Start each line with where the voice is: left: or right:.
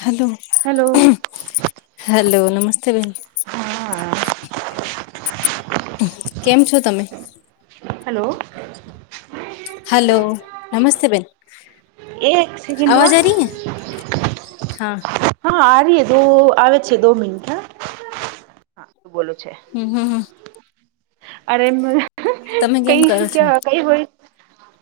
left: Hello.
right: Hello.
left: Hello નમસ્તે બેન.
right: હા
left: કેમ છો તમે?
right: હલો.
left: હલો નમસ્તે બેન.
right: એક એક
left: આવાજ
right: સેકન્ડમાં.
left: આ રહી હે હા
right: હા આ રિ દો આવે છે દો મિનિટ હા શું બોલો છે.
left: હમ હમ!
right: અરે
left: તમે કેમ
right: કઈ
left: કરો
right: ક
left: છો
right: કઈ હોય.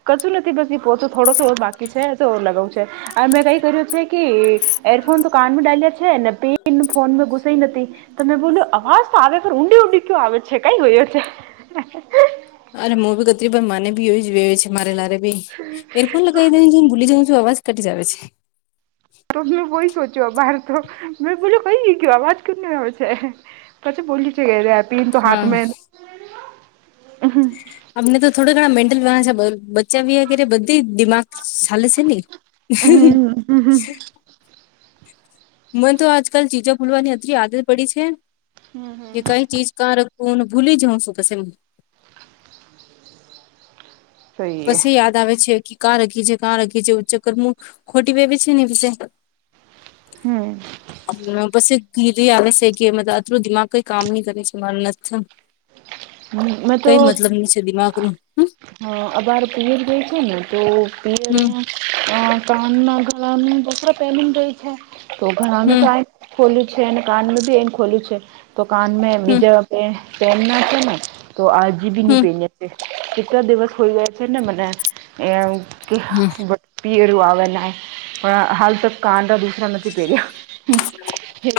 right: કચું નથી બસ એ પોચો થોડો બાકી છે લગાવું છે. આ મેં કઈ કર્યું છે કી એરફોન તો કાનમાં ડાલ્યા છે ને પે ફોનમાં ઘુસે નથી તમે બોલ્યો અવાજ તો આવેખ ઊંડી ઊંડી કયયો આવે છે કઈ ગયયો છે [unintelligible]
left: અરે હું બી કત્રી ભાઈ મને ભી એ છે મારે લારે ભી એ કઈ દ જે બ ભુલી જઉ છું આવાજ કાટી જા છે
right: ત મે વહી સોચ્યું બાર તો મેં બોલ્યો કઈ કું આવાજ કુને હો છે પછી બોલી છે ગ રે પીન તો
left: હા
right: હાથમાં
left: અમને તો થોડા ઘણા મેન્ટલ. ચાવી વગેરે, બધી દિમાગ ચાલે છે ને.
right: હમ હમ
left: મને તો આજકાલ ચીજો ભૂલવાની અતલી આદત પડી છે કે, કઈ ચીજ ક હું ને, ભૂલી જઉ શું પછી?
right: સહી હે.
left: પછી યાદ આવે છે કે, કાં રખી છે, કાં રખી છે, ચક્કરમ ખોટી વવી છે ને, પસે.
right: હમ
left: અને પછી. કીધ આવે છે કે, મત અટલું દિમાગ કઈ કામ નહી કરે છે, મારા નથી.
right: મેં તો
left: કઈ મતલબ ન છે, દિમાગ નું હ.
right: હા, અ બાર પિયર જોઈ છે ને, તો
left: હમ
right: પિયરમાં. હ, કાન ના ઘણાનું દોરા પહેલ રય છે, તો ઘણા ન
left: હમ
right: તો આ [unintelligible] ખોલું છે, અને કાન બી એ ખોલું છે, તો કાન મે
left: હમ
right: બીજા પેન ના છે ને. તો આજી બી ની
left: હમ
right: પે કેટલા દિવસ હોઈ જાય છે ને, મને એ કે
left: હમ
right: ભી રુ, આવણ હાલ ત કાન દૂ. નથી પહેર્યા,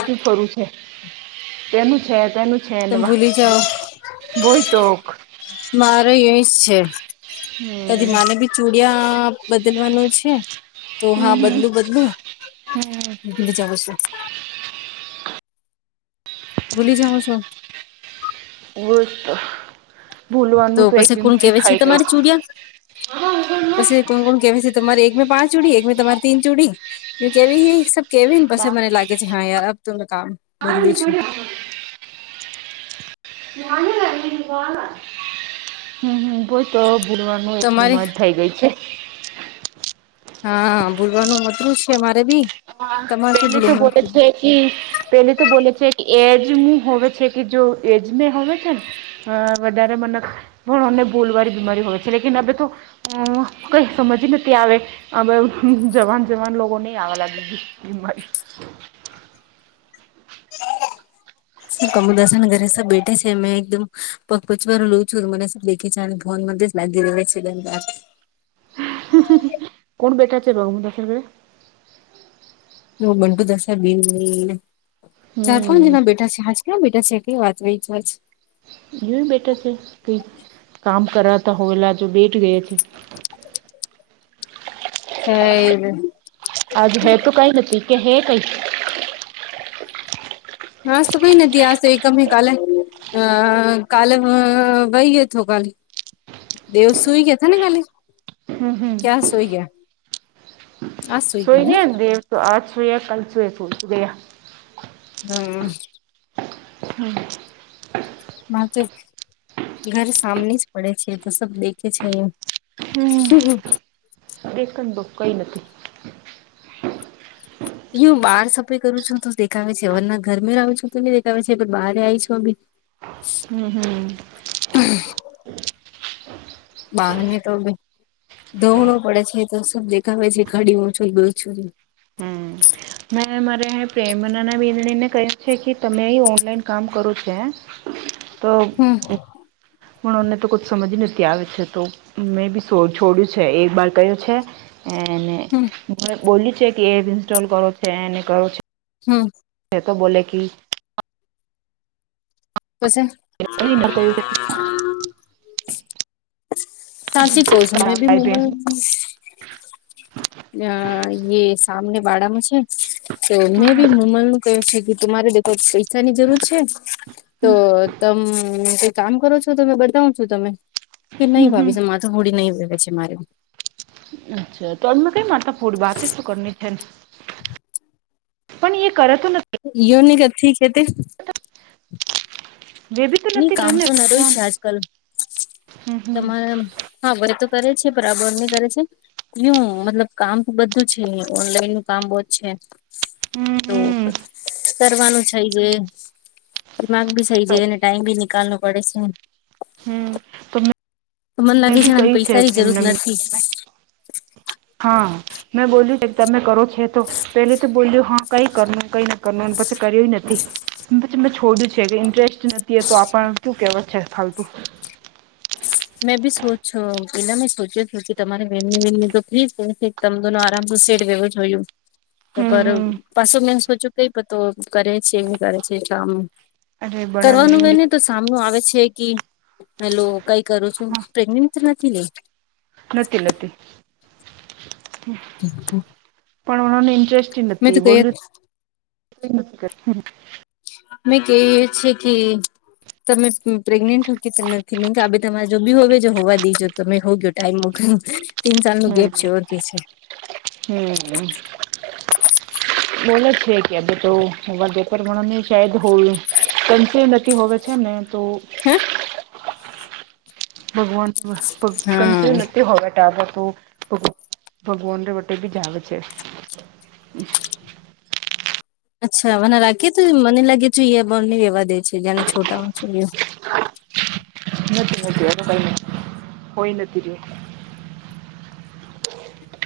right: જું ખરું છે, તેનું છે, તેનું. છે ને વાહ
left: તંબોલી જાઓ.
right: બોય તો
left: [unintelligible] મારો એ જ છે, કદી
right: હમ
left: મને બી. ચુડિયા બદલવાનું છે, તો હા,
right: હમ
left: બદલું બદલું.
right: હમ
left: ભ જવશે [unintelligible] ભૂલી જાઓ છો.
right: વુસ્ તો [unintelligible]
left: તો
right: ભૂલવાનું એક
left: પછી કોણ
right: બીમારી
left: કેવા છે,
right: થઈ ગઈ
left: તમારી ચુડિયા. પછી કોણ કોણ કે છે, તમારે એક મેં પાંચ ચુડી એક મેં તમારી તીન ચુડી. એ કેવી એ સબ કેવી ને, પછી મને લાગે છે. હા, યાર અબ ત કામ બદલું છું.
right: વાળ હમ [unintelligible] તો ભૂલવાનું એટલી
left: તમારે
right: મજા થઇ ગઈ છે.
left: હા, ભૂલવાનું મતરું છે મારે બી.
right: હા,
left: તમારથી
right: પેલી તો બોલે છે.
left: ભૂલવાનું
right: હ, પે તો બોલે છે કે, એજમું હો છે કે, જો એજમે હ છે ને. હ, વધારે મને હને, બોલવાી બીમારી હોય છે, લેકન અ તો અ કઈ સમજી નથી આવે, જવાન જવાન લોકો નહી આવવા લાગી. એમાં.
left: હા. કમલદાસ ના ઘરે સબ બેઠે છે, મે એકદમ પ પચવાર લઉં છું મને દેખે છે ભોન. નાગીરે વ છેી દ [unintelligible]
right: કોણ બેટાર છે ભગ મુ દર [unintelligible]
left: બંટુદાાસ બેન ચાર પાંચ
right: હમ
left: જણા બેઠા છેજ [unintelligible] ક્યાં બેટા છેટલી વાત હો એ જ વા [unintelligible]
right: એવી બેઠર છે કે, કામ કરાતા હોયલા, જો બેઠ ગયા છે.
left: હ.
right: આજુ હે તો, કઈ નથી કે હે કઈ.
left: હસ તો કઈ નથી, આશે એકમ કાલે. અ કાલ વહી તો, તો કાલ તેઓ સુઈ ગયા હતા ને કાલે?
right: હમ હમ
left: ક્યાં સુઈ ગયા હતા?
right: સુોઈએ દવ તો આ સુ કાલ સુરે સુ સુ ગ્યા [unintelligible]
left: હમ.
right: હમ.
left: મારે તો ઘર સામની જ પડે છે તો સબ દેખે છે એ.
right: હમ, દક બો કઈ નથી.
left: યું બહાર સફેાઈ કરું છું તો દેખાવે છે અવરના ઘરમે રહું છું તો દેખાવે છે પણ બહાર આવી છું અ બી.
right: હમ હમ.
left: હા [unintelligible] બહાર ને, તો ધોવણું પડે છે તો સ દેખાવે છે ઘડી છું બછું.
right: મે મારે પ્રેમના ને કહે છે કે તમે એ ઓનલાઈન કામ કરો છે.
left: હમ [inaudible]
right: તો, હને તો ક સમજ નથી આવે છે તો. મેં બી છોડ્યું છે એક બર કયો છે. એને
left: હમ
right: હ બોલી છે કે એ ઇન્સ્ટોલ કરો છે એને કરો છે.
left: હમ.
right: તે તો બોલે કે
left: કશે.
right: અચ્છા
left: સાચી કું છું મેં બી મોમ અ સામને બાડાામાં છે, તો મેં બી મમલ નું કહ્યું છે ગી રે દખો પૈસાની જરૂર છે, તો તમ ક કામ કરો છો તમે બતાવ છું તમે, કે નહીં ભાવી છે માથું હોડી નહીં વવે છે મારે.
right: અચ્છા તો અમક માતા ભોરી વાતતો કર છે. પણ એ કરત નથી.
left: યો ન કરે તે. હમ [inaudible]
right: વે બી તો
left: ન
right: નથી કરે
left: કામ તો
right: ને
left: ના રય
right: જાન
left: છે આજકાલ,
right: હમ હમ
left: તમારે હા ભ એ તો કરે છે બરાબર નહી કરે છે. કું મતલબ કામ તો બધું છે ઓનલાઈન નું કામ બહ જ છે.
right: હમ
left: તો
right: હમ
left: કરવાનું થઈ જ, દિમાગ ભી થઈ જ. ટાઈ ભ નિકાલનો પડે છે.
right: હમ તો
left: તો મને લાગે
right: મેં બી
left: ને
right: કય છે
left: પૈસાની જરૂર
right: પ્રેમનમી
left: નથી
right: તમે હા. મેં બોલ્યું છે તમે કરો છે તો પેલે તો બોલ્યું હા કઈ કરનું કઈ ન કરવ પછી કર્યું નથી. પછી મેં છોડ્યું છે કે ઇન્ટરેસ્ટ નથી એ તો આપણને કુ કેવત છે ફાલતુ.
left: મેં સોચો પેલા મેં સોચ્યો છ કે તમારે મ્ય વ્ય તો ફ્રી પસે. તમધુ ન આરામ સીટ વેવું જોયું. તો
right: હમ
left: પર
right: હમ
left: પાછું મે સોચ્યું કઈ તો કરે છે એ કરે છે કામ.
right: અરે બનાને
left: કરવાનું
right: યુનિ
left: એને તો સામનું આવે છે કે પેલ કઈ કરું છું
right: હા
left: પ્રેગનેન્ટ નથી ને?
right: નથી નથી, પણ ઓને ઇન્ટરેસ્ટ
left: મેં તો
right: નથી
left: ક
right: બોલું
left: અમે કહીએ છેએ કે તમે પ્રેગ્નેન્ટ હો કે નથી મેમ કે આ તમારે જો બી હોવે જો હોવા દઈજો તમે હો ગયો. ટાઈમ મુક તીન સાલ નું ગેપ છે ઓર કે છે.
right: હમ. બોલો જ છે કે તો મને શદ હોયું ત નથી. હો છે ને તો
left: હે
right: ભગવાન [unintelligible]
left: હા
right: નહીં હોવે આજે તો ભ ભગવાનને [unintelligible] બી જાવે છે
left: અચ્છા વને રાખીએ તો મને લાગે છે એ બોન ને રેવા દે છે જેને છોટામાં છો લું
right: નથી નથી એનું કઈ નતી કોઈ નથી રયુ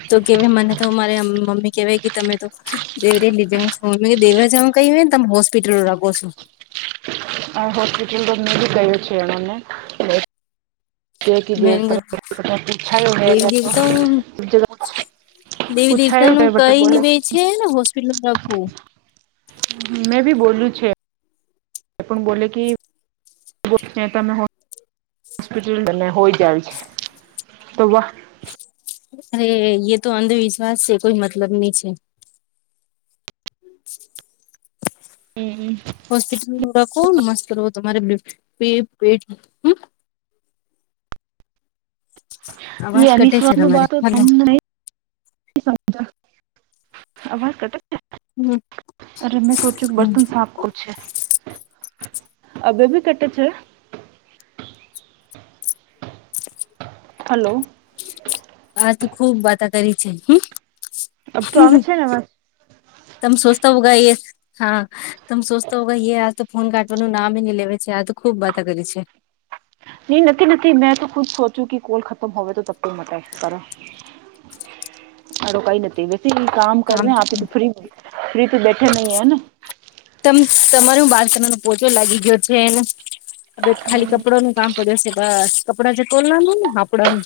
left: તો કેવી મને તો મારે આમ મમ્મી કહેવાય કે તમે તો દેવરી લીજા છો ને દેવ રાજા કહી ને તમે હોસ્પિટલની રાખો છો
right: આ હોસ્પિટલ તો અમે કઈ છે એણને
left: મે દેવી દેવતા
right: [inaudible]
left: દેવી દેવતા
right: પૂછાયું
left: નું
right: બટ
left: કહી ને
right: બોલે
left: બે છેને હોસ્પિટલ પોચવું
right: મેં બી બોલું છે પણ બોલે કે [inaudible] તમે હોસ્પિટલ ને હોય જાય છે તો વાહ
left: અરે યે તો અંધવિશ્વાસ છે કોઈ મતલબ નહી છે
right: એ
left: હોસ્પિટલમાં રાખો મસ્ત કરો તમારે બીપી ભી હમ અવાજ
right: એ
left: કટે છે તમારે
right: [unintelligible]
left: હલો
right: તમને જ [inaudible] આવાજ કટે [inaudible] અરે મેં સોચું બર્તન સાપ કરું છે અબી ભી કટે છે હલો
left: આજ તો ખુબ વાતા કરી છે હન
right: અબ તો આવે
left: હહંન
right: છે ને અવાજ
left: તમે સોચતા હોગા એ હા તમે સોચતા હો કે આ તો ફોન કાઢવાનું નામ જ નહી લેવે છે આ તો ખુબ બાતા કરી છે
right: નહી નથી નથી મેં તો ખુદ સોચ્યું કે કોલ ખતમ હોવે તો [unintelligible] મટે એક હારે મારો કઈ નથી બેન થી કામ કરવે આપી તો ફ્રી ફ્રી તો બેઠે નહી હે ને
left: તમ તમારુ બાલ્કની નો પોચો લાગી ગયો છેને હ ખાલી કપડા નું કામ પડ્યુંશે બસ કપડાં જે તોલનાનું ને કપડાનું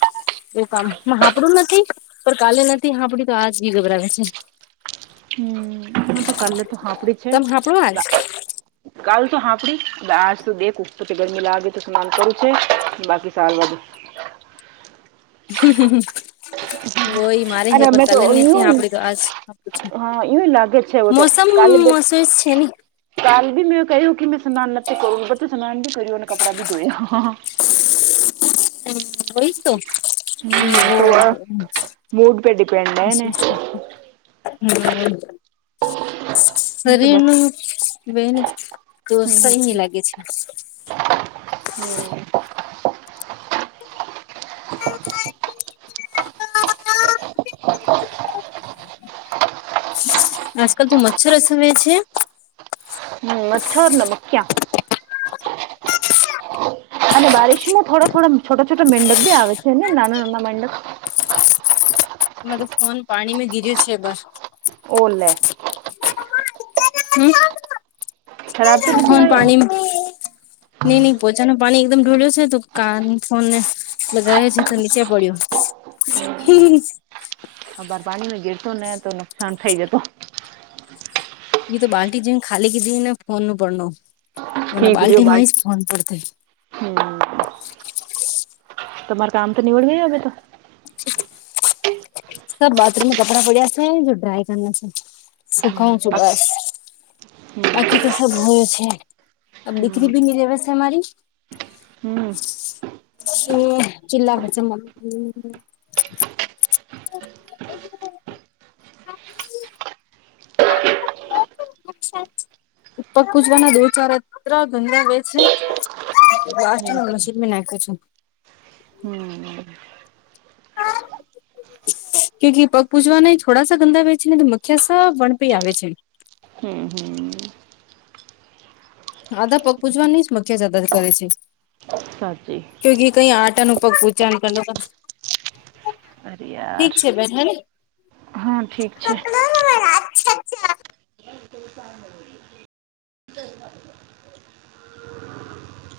left: એવું કામ હાપડું નથી પણ કાલે નથી હાપડી તો આજ બી ગભરાવે છે
right: હમ એ તો કાલે તો હાંપડી છે
left: તમે હાપડો આજ
right: કાલ તો હાફડી આજ તો દેખ ઉપર ગરમી લાગે તો સ્નાન કરું છે બાકી સારુંવાળુ
left: [unintelligible] મારે હે
right: અરે
left: પર
right: અમે તો
left: કાલે નથી
right: યું
left: આપડી તો આજ
right: હા યું લાગે છે
left: મોસમ મોશેજ [unintelligible]
right: કાલભી મે કહ્યું કે મેં સ્નાન નથી કરું પણ મેં તો સ્નાન બી કરીયું ને કપડાભી ધોયા
left: હમ વોઈ તો હમ વો
right: મૂડ પે ડિપેન્ડ હે ને
left: હમ
right: તો
left: શરીર
right: બસ
left: નું યુ બેહેની તો
right: હમ
left: સહી ની લાગે છે
right: હમ
left: [inaudible]
right: [inaudible]
left: આજકાલ તો મચ્છર અસવે છે
right: મચ્છર ને મખીઆ અને બારીશ માં થોડા-થોડા, છોટા-છોટા મેંડક બી આવે છે, ને નાના-નાના મેડક.
left: મારો ફોન પાણી મેમાં ગીર્યો છે, બા.
right: ઓ લે.
left: હમ,
right: ખરાબ તો નથી
left: કોન
right: આવ્યો
left: પાણી. નહી, નહીં, પોચા ના પાણી એકદમ ઢોળ્યો છે, તો કાન ફોનને લગાવે છે, તો નીચે પડ્યું. હી, હી.
right: આ બાર પાણી માં ગેરતો ને, તો નુકસાન થઈ જતો.
left: તો બાલ્ટી જે ખાલી કીધી ને, ફોન પડે ને.
right: ઠીક રઓ બ હમ [unintelligible] તમારા કામ તો નીવડુ ગયું, હવે તો.
left: સર બાથરૂમમાં કપડા પડ્યા છે, જો ડ્રાય કરના છે, સુખાવ છું
right: બાકી
left: બસ. બાકી તો સબ હોયું છે,
right: હમ
left: દીકરી ભી નની રેવસ અમારી. હ ચિલાખ [unintelligible] [unintelligible] ઉપર કૂજવાના દો ચારાત્ર ગંધા વ છે [unintelligible] લાસ
right: હમ
left: નસરમી નાયકું.
right: હમ.
left: હા. કકે પગ પૂજવાના થોડાસા ગંદા આવે છે ને, મખ્યા સા વણપી આવે છે.
right: હમ, હમ.
left: આધા પગૂ જવા નહી, મખજ અંદર કરે છે.
right: સાચી.
left: કકી કઈ આટા ન પગ પૂચા ન કર [unintelligible]
right: અરે
left: ઠીક
right: યાર
left: છે બેન, હ.
right: હા, ઠીક છે.